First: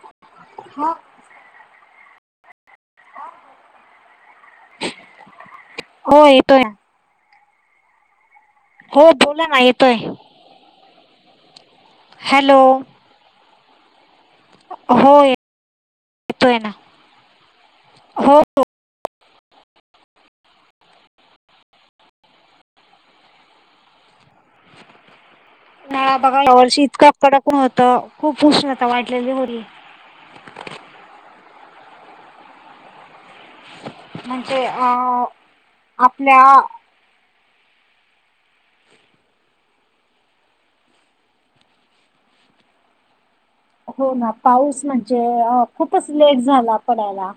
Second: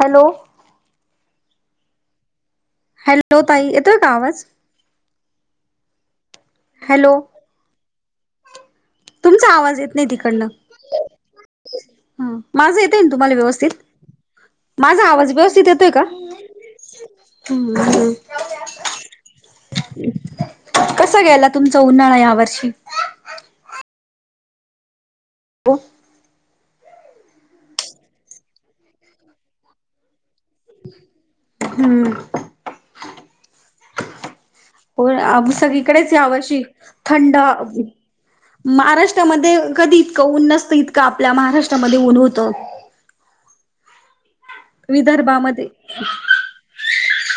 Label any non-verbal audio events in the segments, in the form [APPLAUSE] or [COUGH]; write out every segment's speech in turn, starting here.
Hello. मग hello ताई येतोय का आवाज हो येतोय. हॅलो. हो बोला तुमचा ना आवाज येत येतोय. नाही तिकडनं ह हॅलो माझं येत आहे ना तुम्हाला व्यवस्थित माझा हो आवाज व्यवस्थित येतोय का? येतोय ना हो हो कस ग्यायला तुमचा उन्हाळा या वर्षी हो. नळा बघा या वर्षी इतकं अकडकण होतं खूप उुशण होतं वाईटलेली मुरली. हम्म. म्हणजे अ आपल्या थंडा महाराष्ट्रामध्ये कधी इतकं ऊन नसतं इतकं आपल्या महाराष्ट्रामध्ये ऊन होतं. हो ना पाऊस म्हणजे अ विदर्भामध्ये खूपच लेट झाला पडायला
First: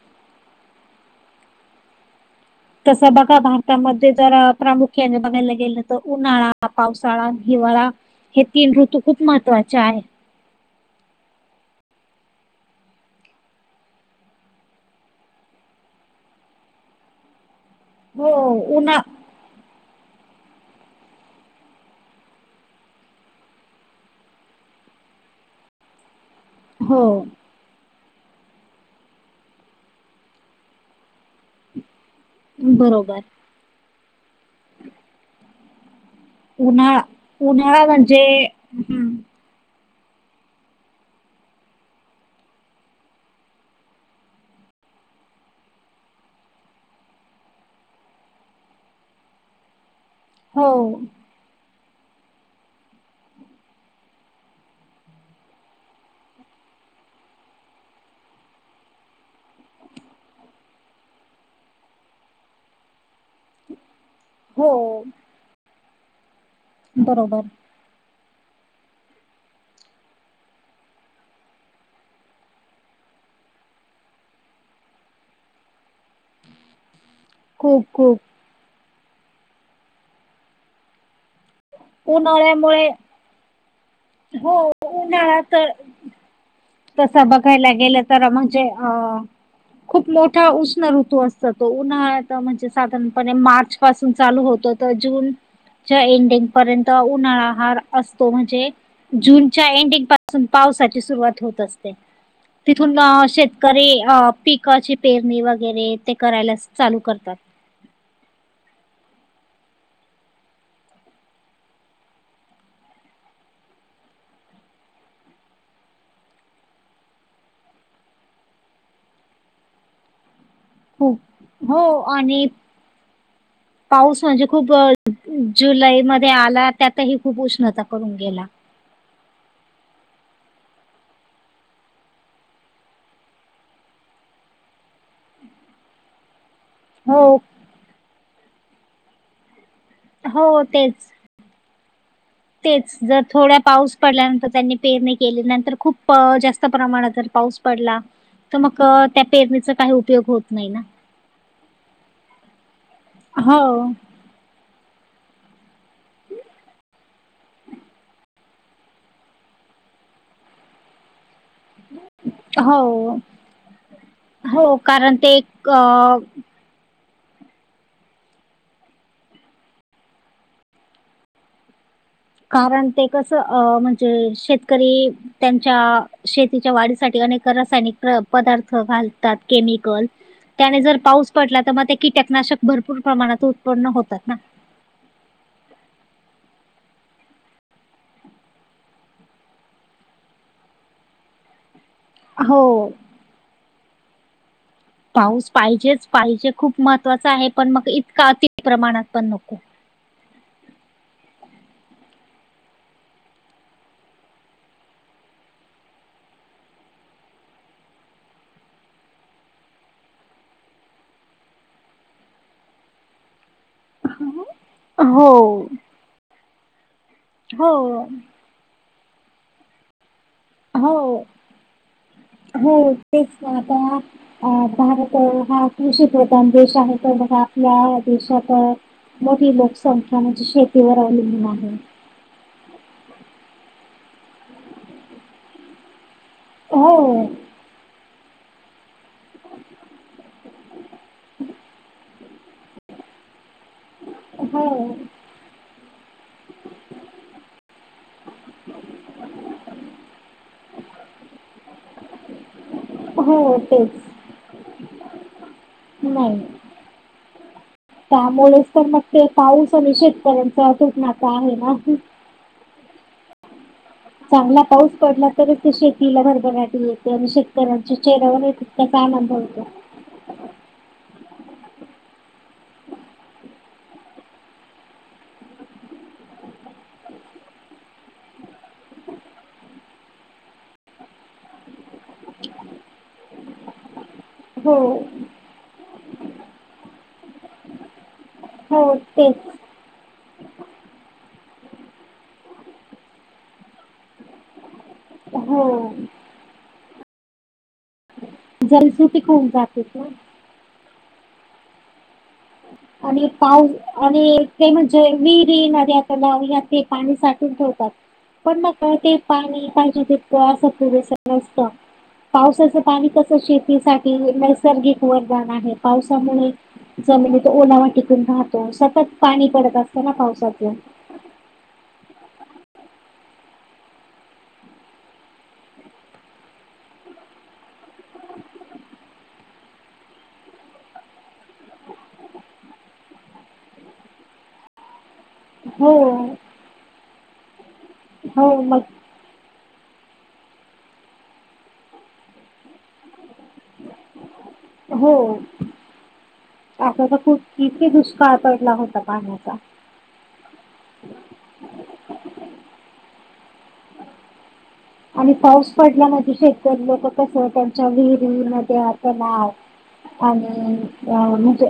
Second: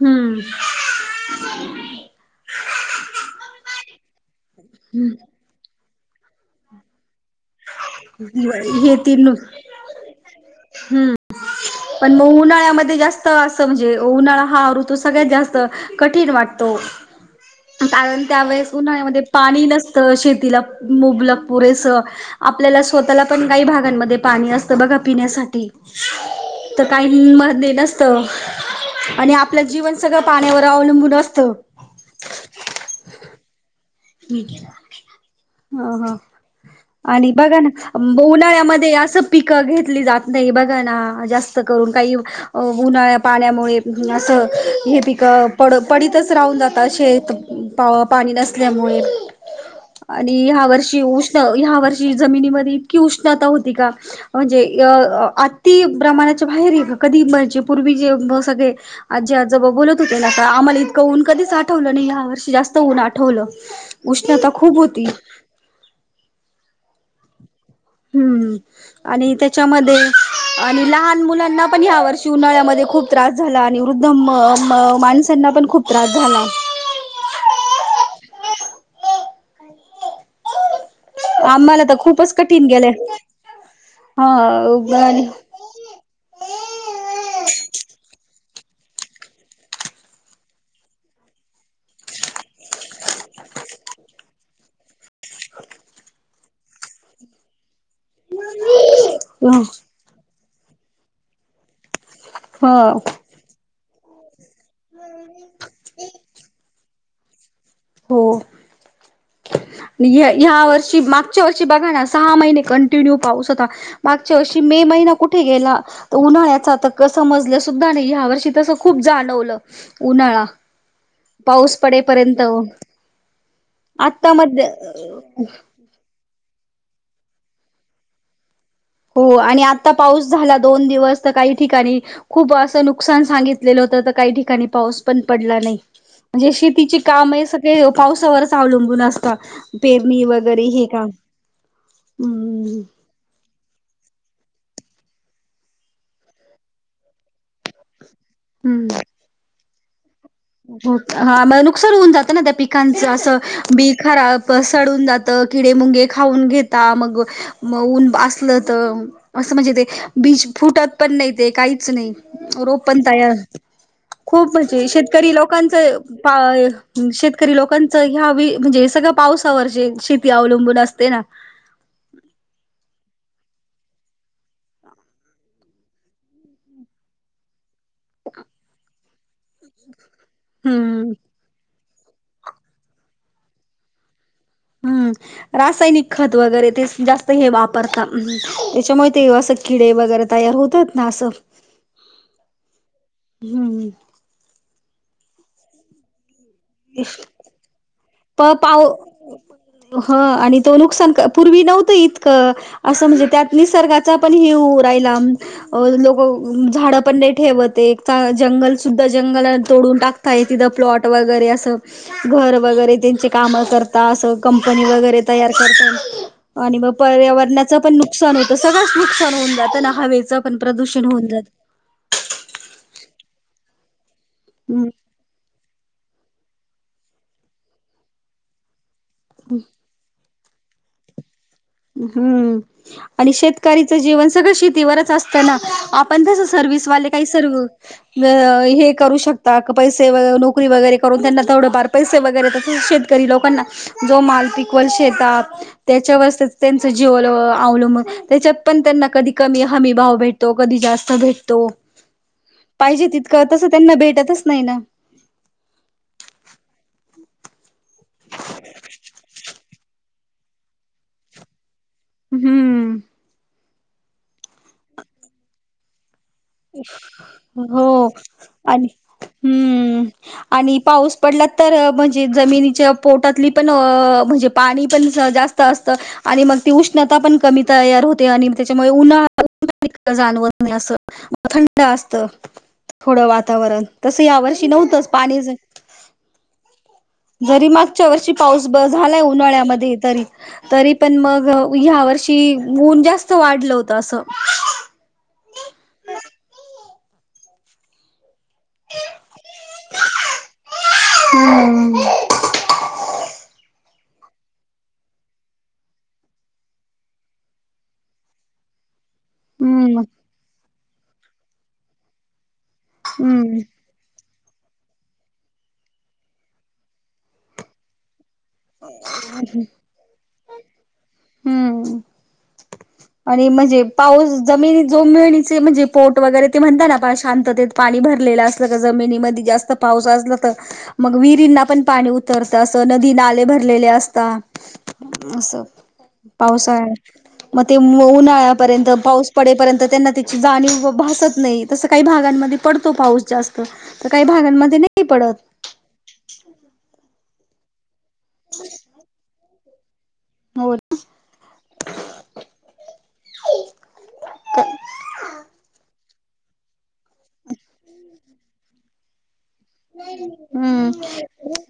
हम्म. तसं बघा भारतामध्ये जर प्रामुख्याने बघायला गेलं तर उन्हाळा हा पावसाळा हिवाळा हे तीन हे ऋतू खूप तीन महत्त्वाचे आहे. हम्म. पण मग उन्हाळ्यामध्ये जास्त असं म्हणजे उन्हाळा हा ऋतू सगळ्यात जास्त कठीण वाटतो. हम्. कारण त्यावेेळेस उन्हाळ्यामध्ये पाणी नसतं शेतीला मुबलक पुरेसं आपल्याला स्वतःला पण काही भागांमध्ये पाणी असतं बघा पिण्यासाठी तर हो काही म दे आणि आपलं जीवन सगळं पाण्यावर अवलंबून असतं. बरोबर. ह ह. उन्हाळा आणि बघा उन्हाळा ना म्हणजे उन्हाळ्यामध्ये हम्म असं पिकं घेतली जात नाही बघा ना जास्त करून काही अ उन्हाळ्या पाण्यामुळे असं हे पिक पड पडतच राहून जातात शेत पाणी नसल्यामुळे आणि ह्या हो वर्षी उष ह्या वर्षी जमिनीमध्ये इतकी उष्णता होती का? म्हणजे आत् ति ब्राह्माणाच्या बाहेर कधी म्हणजे पूर्वी जे सगळे आजी आजोबा बोलत होते ना का आम्हाला इतं ऊन कधीच आठवलं नाही या वर्षी जास्त ऊन आठव ठवलं उष्णता हो खूप होती. बरोबर. हम्म हम. आणि त्याच्यामध्ये आणि लहान मुलांना पण या्या वर्षी उन्हाळ्यामध्ये खूप. त्रास झाला आणि वृद्ध माणसांना पण खूप त्रास झाला. खू खूक आम्हाला तर खूपच कठीण उन्हाळ्यामुळे गेलंय. हो उन तर. तस बघायला गेलं तर म्हणजे अ खूप मोठा उष्ण ऋतू असत तो उन्हाळ्यात म्हणजे साधारण मार्च पासून चालू होत तर जून एंडिंग पर्यंत उन्हाळा ह असतो म्हणजे जूनच्या एंडिंग पासून पावसाची सुरुवात होत असते. ह तिथून शेतकरी अ पिकाची पेरणी वगैरे ते करायला असते. चालू करतात. हो. ह्या वर्षी मागच्या वर्षी बघा ना सहा महिने कंटिन्यू पाऊस होता. मागच्या वर्षी मे महिना कुठे गेला? तर उन्हाळ्याचा त समजल्या सुद्धा नाही ह्या वर्षी तसं खूप जाणवलं उन्हाळा. खूप पाऊस हो पडेपर्यंत. आणि पाऊस आता म्हणजे मध्ये खूप जुलैमध्ये आला त्यातही खूप उष्णता करून गेला. हो आणि आता पाऊस झाला दोन दिवस तर काही ठिकाणी खूप असं नुकसान सांगितलेलं होतं तर काही ठिकाणी पाऊस पण पडला नाही. म्हणजे शेतीचे काम हो. हे सगळे पावसावरच अवलंबून असतात. पेरणी हो वगैरे हे तेच. का. तेच जर थोड्या पाऊस डल्यानंतर त्यांनी पेरणी केली नंतर खूप जास्त प्रमाणात पाऊस पड तर मग त्या पेरणीचा काही उपयोग हो हो ह म नुकसान होऊन जातं ना त्या पिकांचं असं हो. बी खरा सळून जातं किडे मुंगे खाऊन घेता मग. मऊन असलं तर असं म्हणजे ते बीज फुटत पण नाही ते काहीच नाही रोप पण हो. तयार खूप हो म्हजे श कारण तरी ते एक लोकांचं अ शेतकरी लोकांच ह्या म्हणजे सगळं पावसावर जे शेती अवलंबून असते ना. कारण ते कसं अ म्हणजे शेतकरी त्यांच्या शेतीच्या वाढीसाठी अनेक रासायनिक पदार्थ घालतात, केमिकल त्याने जर हम्म पाऊस पडला तर मग ते, कीटकनाशक भरपूर प्रमाणात उत्पन्न होतात ना. हम्म. रासायनिक खत वगैरे ते जास्त हे वापरतात त्याच्यामुळे ते असं किडे वगैरे तयार होतात ना असं. हो. हम्म. पाऊस पाहिजेच, पाहिजे खूप महत्त्वाच आहे पण मग इतकात अति पाऊ प्रमाणात पण नको. ह आणि तो नुकसान, पूर्वी नव्हतं इतकं असं म्हणजे त्यात निसर्गाचा पण हे राहिला. अ लोक झाडं पण नाही ठेवते, एक जंगल सुद्धा जंगला तोडून टाक काही तिथं प्लॉट वगैरे असं घर वगैरे त्यांचे काम करता असं, हो. कंपनी वगैरे तयार करत. आणि मग हो पर्यावरणाचं पण नुकसान होतं, सगळंच नुकसान होऊन जातं ना हवेचं. पण प्रदूषण हो. होऊन जात. हो तेच ना आता हम् अ तर हा कृषीप्रधान देश आहे, तर बघा आपल्या देशात मोठी लोकसंख्या म्हणजे शेतीवर अवलंबून आहे. हम्म आणि शेतकरीचं जीवन सगळं शेतीवरच असतना आपण तस सर्विसवाले हो. काही सर्व य ये करू शकता का पैसे व नोकरी वगैरे करून त्यांना थोडेफार पैसे वगैरे तस शेतकरी लोकांना जो माल हो, पिकवल शेतात. त्याच्यावरच तर त्यांचं जीवन अवलंब त्याच्यात पण त्यांना कधी कमी हमी भाव भेटतो, कधी जास्त भेटतो. ह [UNINTELLIGIBLE] पाहिजे तितकं, तसं त्यांना भेटतच नाही ना. नई. त्यामुळेच तर मग ते पाऊस आणि शेतकऱ्यांचा अतुट नात आहे ना. हम्म. चांगला पाऊस पडला. तरच ते शेतीला भरभराटी येते आणि शेतकऱ्यांच्या हो चेहऱ्यावर आणि तितकाच आनंद होतो. हम्म आणि पाऊस पडला तर, म्हणजे जमिनीच्या पोटातली पण अ म्हणजे पाणी पण जास्त असत. आणि मग ती उष्णता पण कमी तयार होते आणि त्याच्यामुळे उन्हाळा पण क [UNINTELLIGIBLE] जाणवत नई असं. थंड असत, थोडं वातावरण तसं यावर्षी हो, नव्हतंच पाणी जरी मागच्या वर्षी पाऊस ब हो झालाय तेच. उन्हाळ्यामध्ये तरी. तरी पण मग ह्या वर्षी ऊन जास्त वाढलं होतं असं. हो. जलसुटी [UNINTELLIGIBLE] खाऊन होऊन जाते का? हम्म. [INAUDIBLE] आणि पाऊ आणि ते म्हणजे विहिरी नदया तलाव यात हे पाणी साठवून ठेवतात. पण मग न ते पाणी पाहिजे हम्म ते असं पुरेस नसत. पावसाचं पाणी कसं हम्म शेतीसाठी नेस नैसर्गिक वरदान आहे, पावसामुळे जमिनीत ओलावा टिकून राहत. सतत पाणी पडत असत ना पावसाच. हम्म आणि म्हणजे पाऊस जमिनी जोमिळणीचे म्हणजे पोट वगैरे ते म्हणताना पहा शांततेत पाणी भरलेलं असलं का जमिनीमध्ये जास्त पाऊस असला तर मग विहिरींना पण पाणी उतरतं, अस नदी नाले भरलेले असतात अस हो पावसाळ्यात. मग ते हो उन्हाळ्यापर्यंत मग पाऊस पडेपर्यंत त्यांना त्याची जाणीव भासत नाही तसं काही भागांमध्ये पडतो पाऊस जास्त. तर काही भागामध्ये. हो आ तर खूप किती दुष्काळ पडला होता पाण्याचा हो आणि पाऊस पडल्या म्ह शेतकरी लोक कस त्यांच्या विहीर विहीर मध्ये आता नाव अम ते हम्म म्हणजे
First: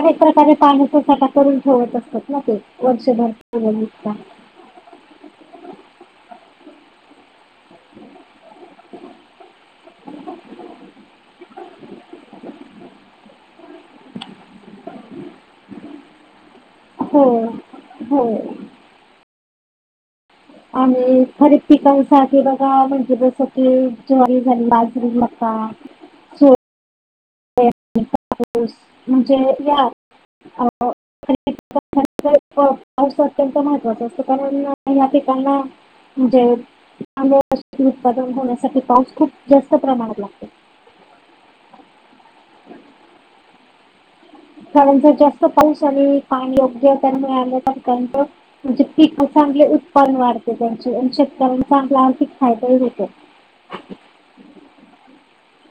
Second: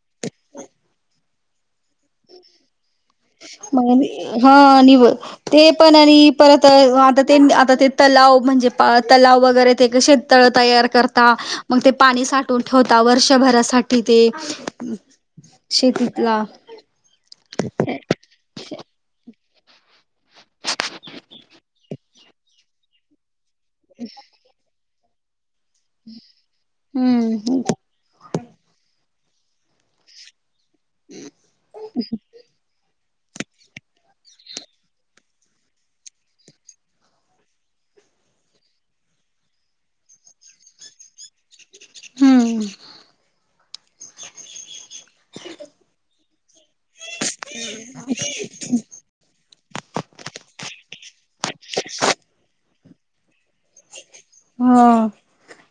अनेक प्रकारे पाणीचा साठा करून ठेवत असतात ना ते वर्षभर मग हा निव ते पण आणि परत आता ते आता ते तलाव म्हणजे तलाव वगैरे ते कसे तळ तयार करता मग ते पाणी साठून ठेवता वर्षभरासाठी ते ह शेतीतला हो ह हो ह आणि खरी पिकांसाठी बघा म्हणजे जस क जॉ बाजरी मका हम्म स म्हणजे या [INAUDIBLE] पावस अत्यंत महत्त्वाच असतं कारण ह्या ठिकाना म्हणजे उत्पादन होण्यासाठी पाऊस खूप जास्त प्रमाणात लागतो हम्म र जास्त पाऊस आणि पाणी योग्य मिळालं प म्हणजे प चांगले उत्पान्न वाढते त्यांचे आणि शेतकऱ्यांना चांगला आर्थिक खायदाही होत हा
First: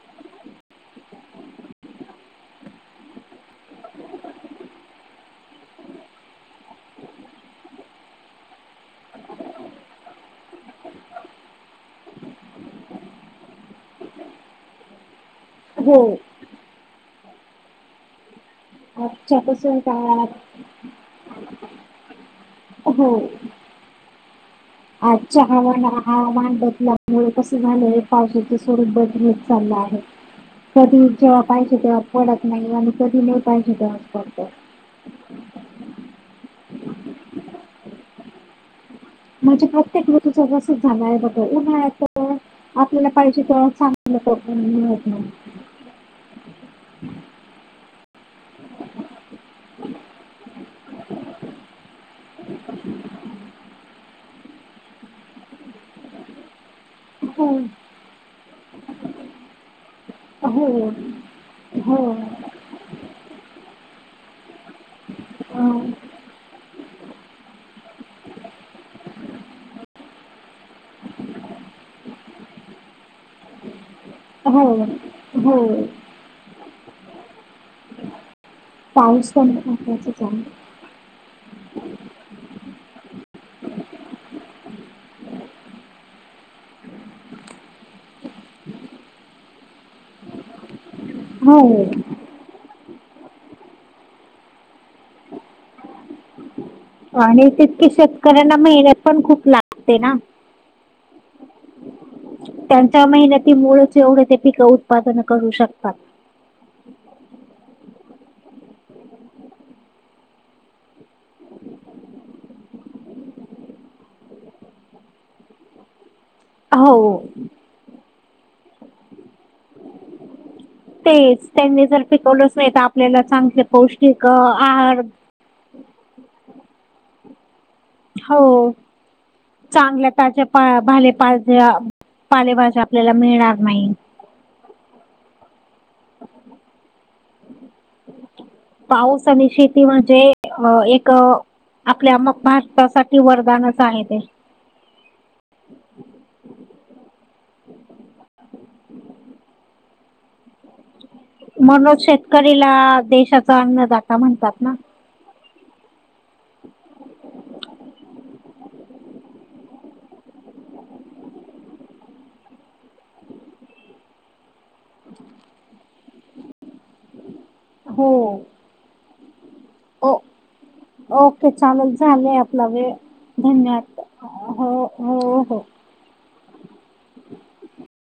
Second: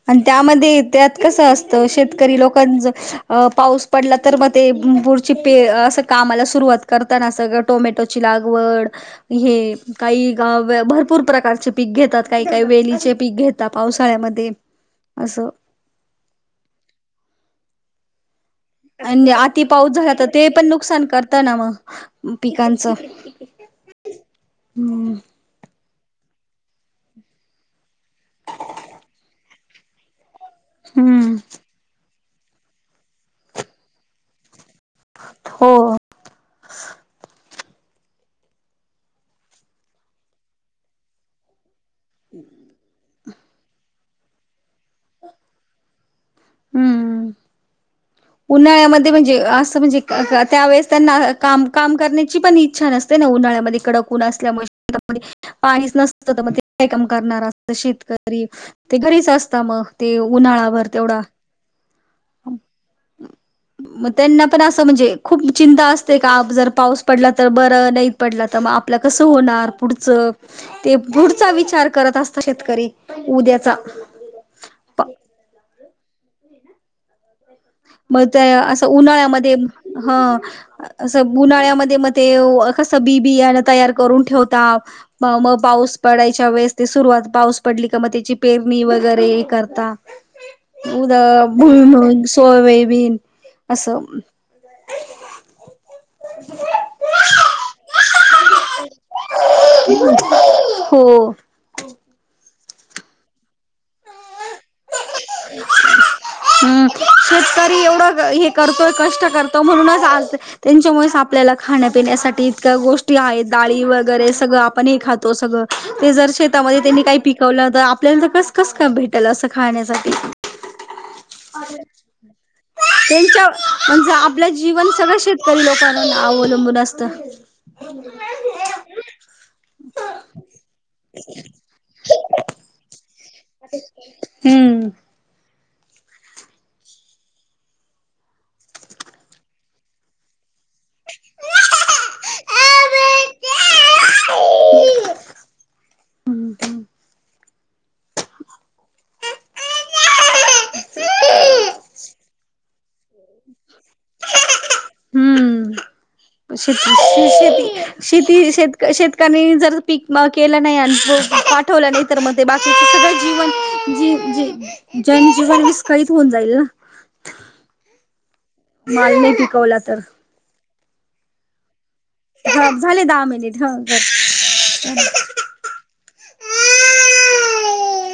आणि त्यामध्ये त्यात कसं असतं शेतकरी लोकांच अ पाऊस पडला तर मग ते पुरची पे असं कामाला सुरुवात करताना सगळं टोमॅटोची लागवड हे काही भरपूर प्रकारचे पीक घेतात काही काही वेली पीक घेता पावसाळ्यामध्ये असं हो आणिजे आती आजच्यापासून पाऊस झाला तर ते काळात पण नुकसान करत ना मग. पिकांचं हम्म अ हवाना ह हवान बदलामुळे कस झालंय पावसाच स्वरूप बदलत चाललं आहे कधी हम्म जेव्हा पाहिजे तेव्हा पडत नाही आणि कधी नाही पाहिजे तेव्हाच पडत हो म्हणजे प्रत्येक ऋतूच वसित झालं आहे बघं उन्हाळ्याच आपल्याला पाहिजे ते चांगलं हम्म उन्हाळ्यामध्ये म्हणजे असं म्हणजे त्यावेेळेस त्यांना काम काम करण्याची पण इच्छा नसते उन्हाळ्यामध्ये कडक उन असल्यामुळे पाणी नसतं काय काम करणार अस हो शेतकरी ते घरीच असत मग ते उन्हाळा भर हो तेवढा हो मग त्यांना पण असं म्हणजे खूप अ, चिंता असते ते का जर पाऊस पडला तर बरं नाही पडला तर मग आपलं कसं होणार पुढचं ते गुढचा विचार करत असतात शेतकरी उद्याचा हो हो मग त्या असं पाऊस पण उन्हाळ्यामध्ये ह महत्वाचाच आहे. असं उन्हाळ्यामध्ये म ते कसं बी बी तयार करून ठेवता. मग मग पाऊस पडायच्या वेळेस ते सुरुवात पाऊस पडली का मग त्याची पेरणी वगैरे करता. [UNINTELLIGIBLE] उद हो भूमुग हणून सोयबीन असं. आणि तितके शेतकऱ्यांना मेहनत पण खूप लागते ना. हो त्यांच्या महिन्याती मुळ जेवढे ते पिकं उत्पादन करू शकतात. हम्म शेतकरी एवढं हे करतोय कष्ट करतो म्हणूनच आज त्यांच्यामुळेच आपल्याला खाण्यापिण्यासाठी इतक्या गोष्टी आहेत डाळी वगैरे सगळं आपण हे खातो सगळं ते जर शेतामध्ये त्यांनी काही हो पिकवलं तर आपल्याला ज कसे कस का भेटेल असं खाण्याचा. तेच त्यांनी जर पिकवलंच नाही तर आपल्याला त्यांच्या चांगले पौष्टिक आहार काही लोकांना नाव अवलंबून असते. हो चांगल्या ताज्या पा भाले पाज्या पालेभज्या. हम्म. पाऊस आणि शेती म्हजे अ एक. आपल्या मक भारतासाठी वरदानच आहे ते. हम्म म्हणूनज शेतकरीला देशाच अन्न जाता म्हणतात ना. हम्म श शेती शेती. शेतकऱ्यांनी जर पीक केलं नाही आणि पाठवलं नाही तर मग ते बाकी सगळं जीवन जी जी जची ज विस्कळीत होऊन जाईल ना. हो. माल नाही पिकवला तर. ओ ओके चालेल झाले आपला हा वेळ झाले दहा मिनिट हा धन्यवाद कर हो हो हो.